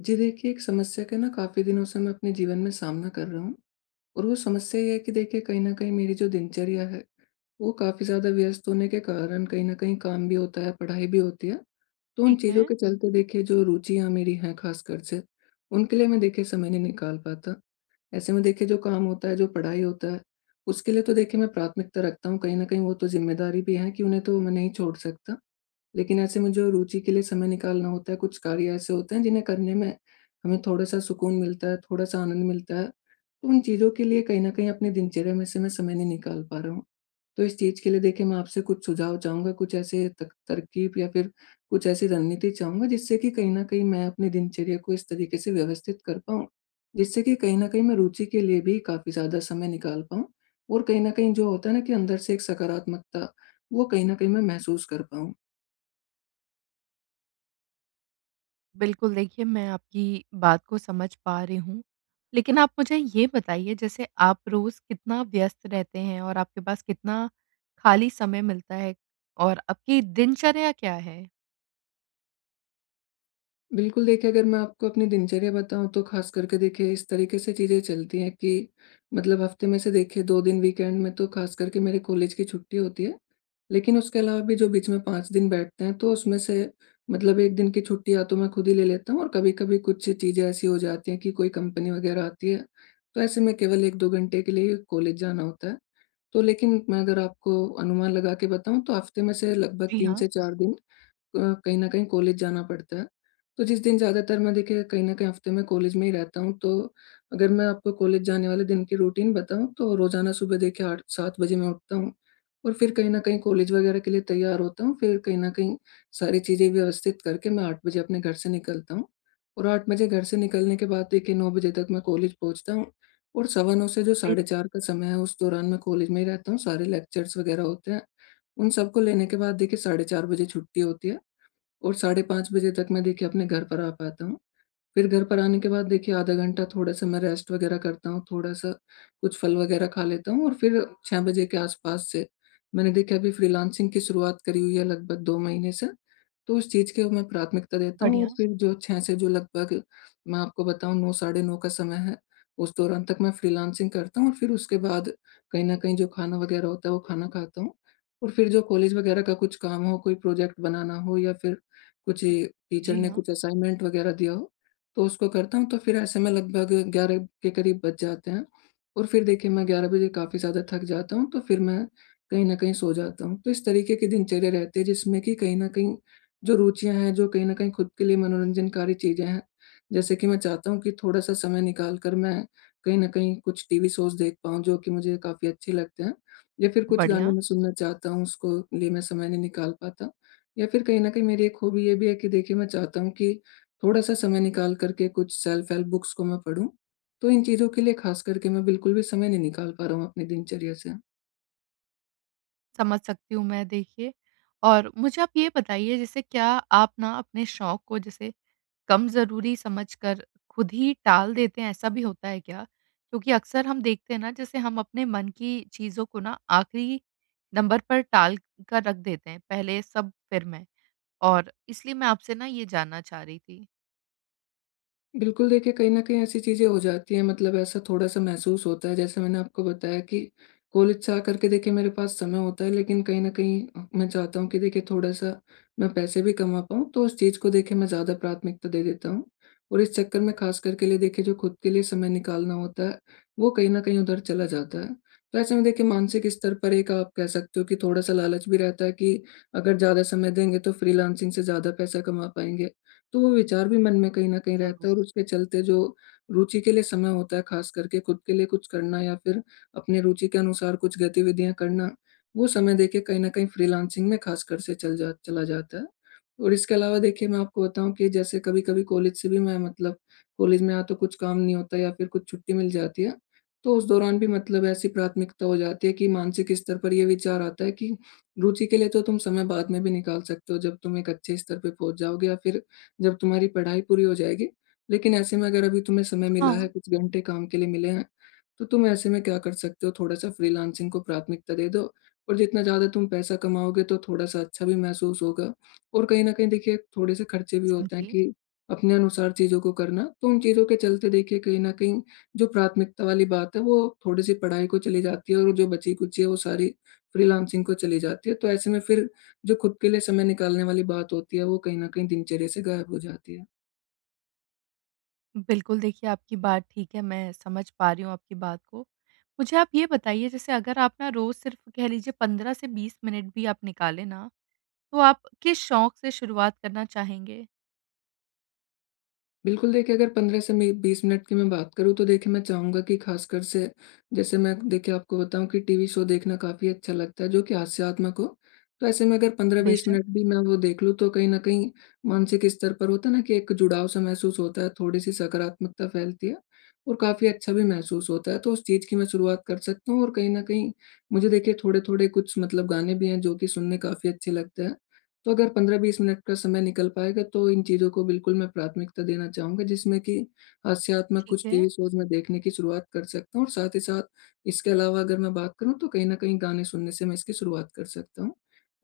जी देखिए, एक समस्या का ना काफ़ी दिनों से मैं अपने जीवन में सामना कर रहा हूँ। और वो समस्या ये है कि देखिए कहीं न कहीं मेरी जो दिनचर्या है, वो काफ़ी ज़्यादा व्यस्त होने के कारण कहीं न कहीं काम भी होता है, पढ़ाई भी होती है। तो उन ठीक है। चीज़ों के चलते देखिए जो रुचियाँ मेरी हैं ख़ासकर से, उनके लिए मैं देखिए समय नहीं निकाल पाता। ऐसे में देखिए जो काम होता है, जो पढ़ाई होता है, उसके लिए तो देखिए मैं प्राथमिकता रखता हूँ। कहीं न कहीं वो तो ज़िम्मेदारी भी है कि उन्हें तो मैं नहीं छोड़ सकता। लेकिन ऐसे में जो रुचि के लिए समय निकालना होता है, कुछ कार्य ऐसे होते हैं जिन्हें करने में हमें थोड़ा-सा सुकून मिलता है, थोड़ा-सा आनंद मिलता है। तो उन चीज़ों के लिए कहीं न कहीं अपनी दिनचर्या में से मैं समय नहीं निकाल पा रहा हूँ। तो इस चीज़ के लिए देखिए मैं आपसे कुछ सुझाव चाहूँगा, कुछ ऐसे तक तरकीब या फिर कुछ ऐसी रणनीति चाहूँगा जिससे कि कहीं न कहीं मैं अपनी दिनचर्या को इस तरीके से व्यवस्थित कर पाऊँ, जिससे कि कहीं न कहीं मैं रुचि के लिए भी काफ़ी ज़्यादा समय निकाल पाऊँ और कहीं न कहीं जो होता है ना कि अंदर से एक सकारात्मकता, वो कहीं न कहीं मैं महसूस कर पाऊँ। बिल्कुल, देखिए मैं आपकी बात को समझ पा रही हूँ। लेकिन आप मुझे ये बताइए जैसे आप रोज़ कितना व्यस्त रहते हैं और आपके पास कितना खाली समय मिलता है? और आपकी दिनचर्या क्या है? बिल्कुल, देखिए अगर मैं आपको अपनी दिनचर्या बताऊँ तो ख़ास करके देखिए इस तरीके से चीज़ें चलती हैं कि मतलब हफ़्ते में से देखिए 2 दिन वीकेंड में तो ख़ास करके मेरे कॉलेज की छुट्टी होती है। लेकिन उसके अलावा भी जो बीच में 5 दिन बैठते हैं तो उसमें से मतलब 1 दिन की छुट्टी या तो मैं खुद ही ले लेता हूँ, और कभी-कभी कुछ चीज़ें ऐसी हो जाती हैं कि कोई कंपनी वग़ैरह आती है, तो ऐसे में केवल 1-2 घंटे के लिए कॉलेज जाना होता है। तो लेकिन मैं अगर आपको अनुमान लगा के बताऊँ तो हफ़्ते में से लगभग जी 3 हाँ, से 4 दिन अ, कहीं न कहीं कॉलेज जाना पड़ता है। तो जिस दिन ज़्यादातर मैं देखिए कहीं न कहीं हफ़्ते में कॉलेज में ही रहता हूँ, तो अगर मैं आपको कॉलेज जाने वाले दिन की रूटीन बताऊँ तो रोज़ाना सुबह देखिए 8-7 बजे मैं उठता हूँ और फिर कहीं न कहीं कॉलेज वग़ैरह के लिए तैयार होता हूँ। फिर कहीं न कहीं सारी चीज़ें व्यवस्थित करके मैं 8 बजे अपने घर से निकलता हूँ, और 8 बजे घर से निकलने के बाद देखिए 9 बजे तक मैं कॉलेज पहुँचता हूँ। और सवा 9 से जो बि साढ़े 4 का समय है, उस दौरान मैं कॉलेज में ही रहता हूँ। सारे लेक्चर्स वग़ैरह होते हैं, उन सबको लेने के बाद देखिए साढ़े 4 बजे छुट्टी होती है, और साढ़े 5 बजे तक मैं देखिए अपने घर पर आ पाता हूँ। फिर घर पर आने के बाद देखिए आधा घंटा थोड़ा-सा मैं रेस्ट वग़ैरह करता हूँ, थोड़ा-सा कुछ फल वग़ैरह खा लेता हूँ, और फिर 6 बजे के आस-पास से मैंने देखिए अभी फ्रीलांसिंग की शुरुआत करी हुई है लगभग 2 महीने से, तो उस चीज़ को मैं प्राथमिकता देता हूँ। और बढ़िया। फिर जो 6 से जो लगभग मैं आपको बताऊँ 9 साढ़े 9 का समय है, उस दौरान तक मैं फ्रीलांसिंग करता हूँ। और फिर उसके बाद कहीं न कहीं जो खाना वग़ैरह होता है वो खाना खाता हूँ, और फिर जो कॉलेज वग़ैरह का कुछ काम हो, कोई प्रोजेक्ट बनाना हो या फिर कुछ टीचर जी ने हाँ, कुछ असाइनमेंट वग़ैरह दिया हो, तो उसको करता हूँ। तो फिर ऐसे में लगभग 11 के करीब बज जाते हैं, और फिर देखिए मैं 11 बजे काफ़ी ज़्यादा थक जाता हूँ, तो फिर मैं कहीं न कहीं सो जाता हूँ। तो इस तरीके की दिनचर्या रहती है जिसमें कि कहीं न कहीं जो रुचियाँ हैं, जो कहीं न कहीं खुद के लिए मनोरंजनकारी चीज़ें हैं, जैसे कि मैं चाहता हूँ कि थोड़ा-सा समय निकाल कर मैं कहीं न कहीं कुछ टीवी शोज़ देख पाऊँ जो कि मुझे काफ़ी अच्छे लगते हैं, या फिर कुछ गाने बढ़िया। मैं सुनना चाहता हूँ, उसको लिए मैं समय नहीं निकाल पाता। या फिर कहीं न कहीं मेरी एक हॉबी ये भी है कि देखिए मैं चाहता हूँ कि थोड़ा-सा समय निकाल कर के कुछ सेल्फ हेल्प बुक्स को मैं पढ़ूँ, तो इन चीज़ों के लिए ख़ास करके मैं बिल्कुल भी समय नहीं निकाल पा रहा हूँ अपनी दिनचर्या से। समझ सकती हूँ मैं देखिए। और मुझे आप ये बताइए, जैसे क्या आप ना अपने शौक को जैसे कम ज़रूरी समझकर खुद ही टाल देते हैं, ऐसा भी होता है क्या? क्योंकि अक्सर हम देखते हैं ना, जैसे हम अपने मन की चीज़ों को ना आखिरी नंबर पर टाल कर रख देते हैं, पहले सब फिर मैं। और इसलिए मैं आपसे ना ये जानना चाह रही थी। बिल्कुल, देखिए कहीं न कहीं ऐसी चीज़ें हो जाती हैं, मतलब ऐसा थोड़ा-सा महसूस होता है जैसे मैंने आपको बताया कि कॉलेज से आकर के देखिए मेरे पास समय होता है, लेकिन कहीं न कहीं मैं चाहता हूँ कि देखिए थोड़ा-सा मैं पैसे भी कमा पाऊँ, तो उस चीज़ को देखिए मैं ज़्यादा प्राथमिकता दे देता हूँ। और इस चक्कर में ख़ास करके लिए देखिए जो खुद के लिए समय निकालना होता है, वो कहीं न कहीं उधर चला जाता है। तो ऐसे में देखिए मानसिक स्तर पर एक आप कह सकते हो कि थोड़ा-सा लालच भी रहता है कि अगर ज़्यादा समय देंगे तो फ्रीलांसिंग से ज़्यादा पैसा कमा पाएँगे। तो वो विचार भी मन में कहीं न कहीं रहता ज़रूर। है, और उसके चलते जो रुचि के लिए समय होता है, ख़ास करके खुद के लिए कुछ करना या फिर अपनी रुचि के अनुसार कुछ गतिविधियाँ करना, वो समय देखिए कहीं न कहीं फ्रीलांसिंग में ख़ासकर से चल जा चला जाता है। और इसके अलावा देखिए मैं आपको बताऊँ कि जैसे कभी-कभी कॉलेज से भी मैं मतलब कॉलेज में या तो कुछ काम नहीं होता या फिर कुछ छुट्टी मिल जाती है, तो उस दौरान भी मतलब ऐसी प्राथमिकता हो जाती है कि मानसिक स्तर पर ये विचार आता है कि रुचि के लिए तो तुम समय बाद में भी निकाल सकते हो, जब तुम एक अच्छे स्तर पे पहुँच जाओगे या फिर जब तुम्हारी पढ़ाई पूरी हो जाएगी। लेकिन ऐसे में अगर अभी तुम्हें समय मिला है, हाँ, कुछ घंटे काम के लिए मिले हैं, तो तुम ऐसे में क्या कर सकते हो, थोड़ा-सा फ्रीलांसिंग को प्राथमिकता दे दो और जितना ज़्यादा तुम पैसा कमाओगे तो थोड़ा-सा अच्छा भी महसूस होगा। और कहीं न कहीं देखिए थोड़े-से खर्चे भी होते हैं समझी। कि अपने अनुसार चीज़ों को करना, तो उन चीज़ों के चलते देखिए कहीं न कहीं जो प्राथमिकता वाली बात है वो थोड़ी-सी पढ़ाई को चली जाती है, और जो बची-खुची है वो सारी फ्रीलांसिंग को चली जाती है। तो ऐसे में फिर जो खुद के लिए समय निकालने वाली बात होती है, वो कहीं न कहीं दिनचर्या से गायब हो जाती है। बिल्कुल देखिए, आपकी बात ठीक है, मैं समझ पा रही हूँ आपकी बात को। मुझे आप ये बताइए, जैसे अगर आप ना रोज़ सिर्फ़ कह लीजिए 15 से 20 मिनट भी आप निकालें ना, तो आप किस शौक से शुरुआत करना चाहेंगे? बिल्कुल देखिए, अगर 15 से मी 20 मिनट की मैं बात करूँ तो देखिए मैं चाहूँगा कि ख़ासकर से जैसे मैं देखिए आपको बताऊँ कि टीवी शो देखना काफ़ी अच्छा लगता है जो कि हास्यात्मक हो। तो ऐसे में अगर 15-20 मिनट भी मैं वो देख लूँ तो कहीं न कहीं मानसिक स्तर पर होता है ना कि एक जुड़ाव सा महसूस होता है, थोड़ी-सी सकारात्मकता फैलती है और काफ़ी अच्छा भी महसूस होता है। तो उस चीज़ की मैं शुरुआत कर सकता हूँ, और कहीं न कहीं मुझे देखिए थोड़े-थोड़े कुछ मतलब गाने भी हैं जो कि सुनने काफ़ी अच्छे लगते हैं। तो अगर 15-20 मिनट का समय निकल पाएगा तो इन चीज़ों को बिल्कुल मैं प्राथमिकता देना चाहूँगा जिसमें कि हास्यात्मक ठीक कुछ है। टीवी शोज़ मैं देखने की शुरुआत कर सकता हूँ, और साथ ही साथ इसके अलावा अगर मैं बात करूँ तो कहीं न कहीं गाने सुनने से मैं इसकी शुरुआत कर सकता हूँ।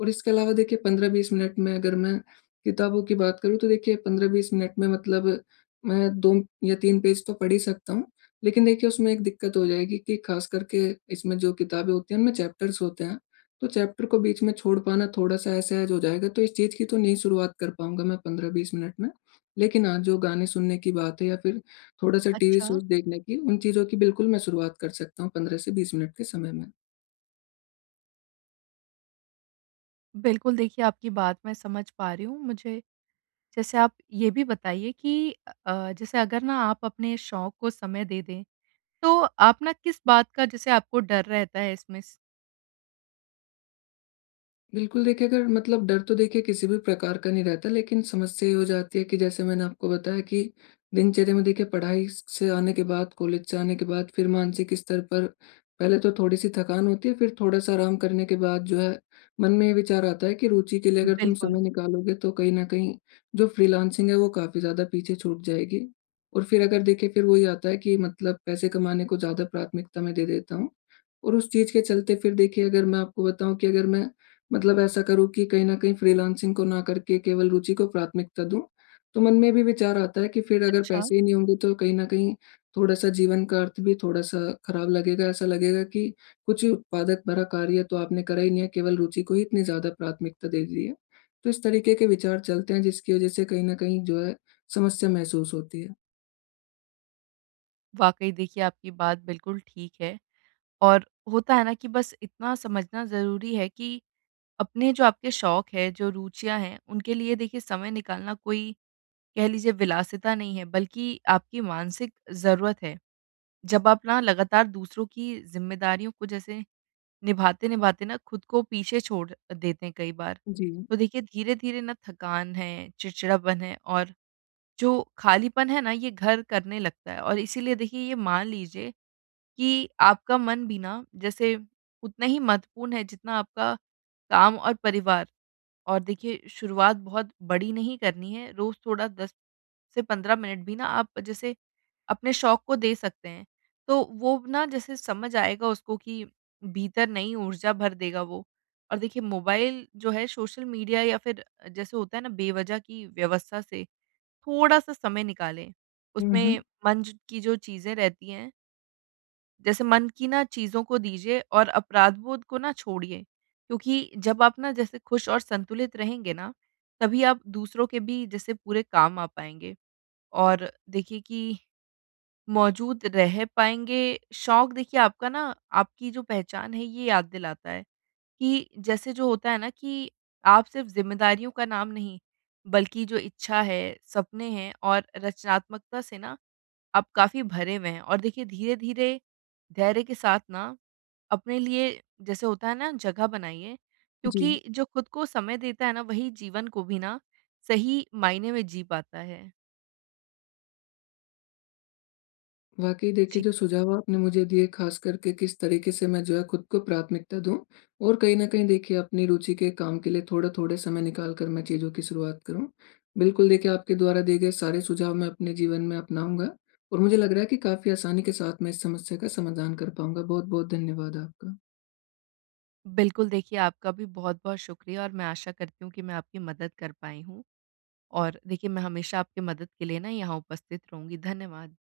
और इसके अलावा देखिए 15-20 मिनट में अगर मैं किताबों की बात करूँ तो देखिए 15-20 मिनट में मतलब मैं 2 या 3 पेज तो पढ़ ही सकता हूँ। लेकिन देखिए उसमें एक दिक्कत हो जाएगी कि ख़ास करके इसमें जो किताबें होती हैं उनमें चैप्टर्स होते हैं। तो चैप्टर को बीच में छोड़ पाना थोड़ा-सा असहज हो जाएगा, तो इस चीज़ की तो नहीं शुरुआत कर पाऊँगा मैं 15-20 मिनट में। लेकिन हाँ, जो गाने सुनने की बात है या फिर थोड़ा-सा टीवी अच्छा। शोज़ देखने की, उन चीज़ों की बिल्कुल मैं शुरुआत कर सकता हूँ 15 से 20 मिनट के समय में। बिल्कुल, देखिए आपकी बात मैं समझ पा रही हूँ। मुझे, जैसे आप ये भी बताइए कि जैसे अगर ना आप अपने शौक को समय दे दें, तो आप ना किस बात का जैसे आपको डर रहता है इसमें स बिल्कुल, देखिए अगर मतलब डर तो देखिए किसी भी प्रकार का नहीं रहता, लेकिन समस्या ये हो जाती है कि जैसे मैंने आपको बताया कि दिनचर्या में देखिए पढ़ाई स से आने के बाद, कॉलेज से आने के बाद फिर मानसिक स्तर पर पहले तो थोड़ी-सी थकान होती है, फिर थोड़ा-सा आराम करने के बाद जो है, मन में ये विचार आता है कि रुचि के लिए अगर तुम समय बिल्कुल। निकालोगे तो कहीं न कहीं जो फ्रीलांसिंग है वो काफ़ी ज़्यादा पीछे छूट जाएगी। और फिर अगर देखिए फिर वही आता है कि मतलब पैसे कमाने को ज़्यादा प्राथमिकता मैं दे देता हूँ, और उस चीज़ के चलते फिर देखिए अगर मैं आपको बताऊँ कि अगर मैं मतलब ऐसा करूँ कि कहीं न कहीं फ्रीलांसिंग को ना करके केवल रुचि को प्राथमिकता दूँ। तो मन में भी विचार आता है कि फिर अगर अच्छा, पैसे ही नहीं होंगे तो कहीं न कहीं थोड़ा-सा जीवन का अर्थ भी थोड़ा-सा खराब लगेगा। ऐसा लगेगा कि कुछ ही उत्पादक भरा कार्य तो आपने करा ही नहीं है, केवल रुचि को ही इतनी ज़्यादा प्राथमिकता दे दी है। तो इस तरीके के विचार चलते हैं जिसकी वज़ह से कहीं न कहीं जो है समस्या महसूस होती है। वाक़ई देखिए आपकी बात बिल्कुल ठीक है। और होता है ना कि बस इतना समझना ज़रूरी है कि अपने जो आपके शौक है, जो रुचियाँ हैं, उनके लिए देखिए समय निकालना कोई कह लीजिए विलासिता नहीं है, बल्कि आपकी मानसिक ज़रूरत है। जब आप ना लगातार दूसरों की ज़िम्मेदारियों को जैसे निभाते-निभाते ना खुद को पीछे छोड़ देते हैं कई बार। जी। तो देखिए धीरे-धीरे ना थकान है, चिड़चिड़ापन है और जो खालीपन है ना, ये घर करने लगता है। और इसीलिए देखिए, ये मान लीजिए कि आपका मन भी ना जैसे उतना ही महत्वपूर्ण है जितना आपका काम और परिवार। और देखिए, शुरुआत बहुत बड़ी नहीं करनी है, रोज़ थोड़ा 10 से 15 मिनट भी ना आप जैसे अपने शौक को दे सकते हैं। तो वो ना जैसे समझ आएगा उसको कि भीतर नई ऊर्जा भर देगा वो। और देखिए, मोबाइल जो है, सोशल मीडिया या फिर जैसे होता है ना बेवज़ह की व्यवस्था से थोड़ा-सा समय निकालें। हुँ, हुँ। उसमें मन ज की जो चीज़ें रहती हैं, जैसे मन की ना चीज़ों को दीजिए और अपराध बोध को ना छोड़िए, क्योंकि जब आप ना जैसे खुश और संतुलित रहेंगे ना, तभी आप दूसरों के भी जैसे पूरे काम आ पाएँगे। और देखिए कि मौजूद रह पाएँगे। शौक देखिए आपका ना आपकी जो पहचान है, ये याद दिलाता है कि जैसे जो होता है ना कि आप सिर्फ़ ज़िम्मेदारियों का नाम नहीं, बल्कि जो इच्छा है, सपने हैं और रचनात्मकता से ना आप काफ़ी भरे हुए हैं। और देखिए धीरे-धीरे, धैर्य के साथ ना अपने लिए जैसे होता है ना जगह बनाइए, क्योंकि जी। जो खुद को समय देता है ना, वही जीवन को भी ना सही मायने में जी पाता है। वाकई देखिए जी। जो सुझाव आपने मुझे दिए खास करके किस तरीके से मैं जो है खुद को प्राथमिकता दूं, और कहीं ना कहीं देखिए अपनी रुचि के काम के लिए थोड़ा थोड़े समय निकाल कर मैं चीज़ों की शुरुआत करूं। बिल्कुल देखिए, आपके द्वारा दिए गए सारे सुझाव मैं अपने जीवन में अपनाऊंगा, और मुझे लग रहा है कि काफ़ी आसानी के साथ मैं इस समस्या का समाधान कर पाऊंगा। बहुत बहुत धन्यवाद आपका। बिल्कुल देखिए, आपका भी बहुत-बहुत शुक्रिया और मैं आशा करती हूँ कि मैं आपकी मदद कर पाई हूँ। और देखिए, मैं हमेशा आपकी मदद के लिए ना यहाँ उपस्थित रहूँगी। धन्यवाद।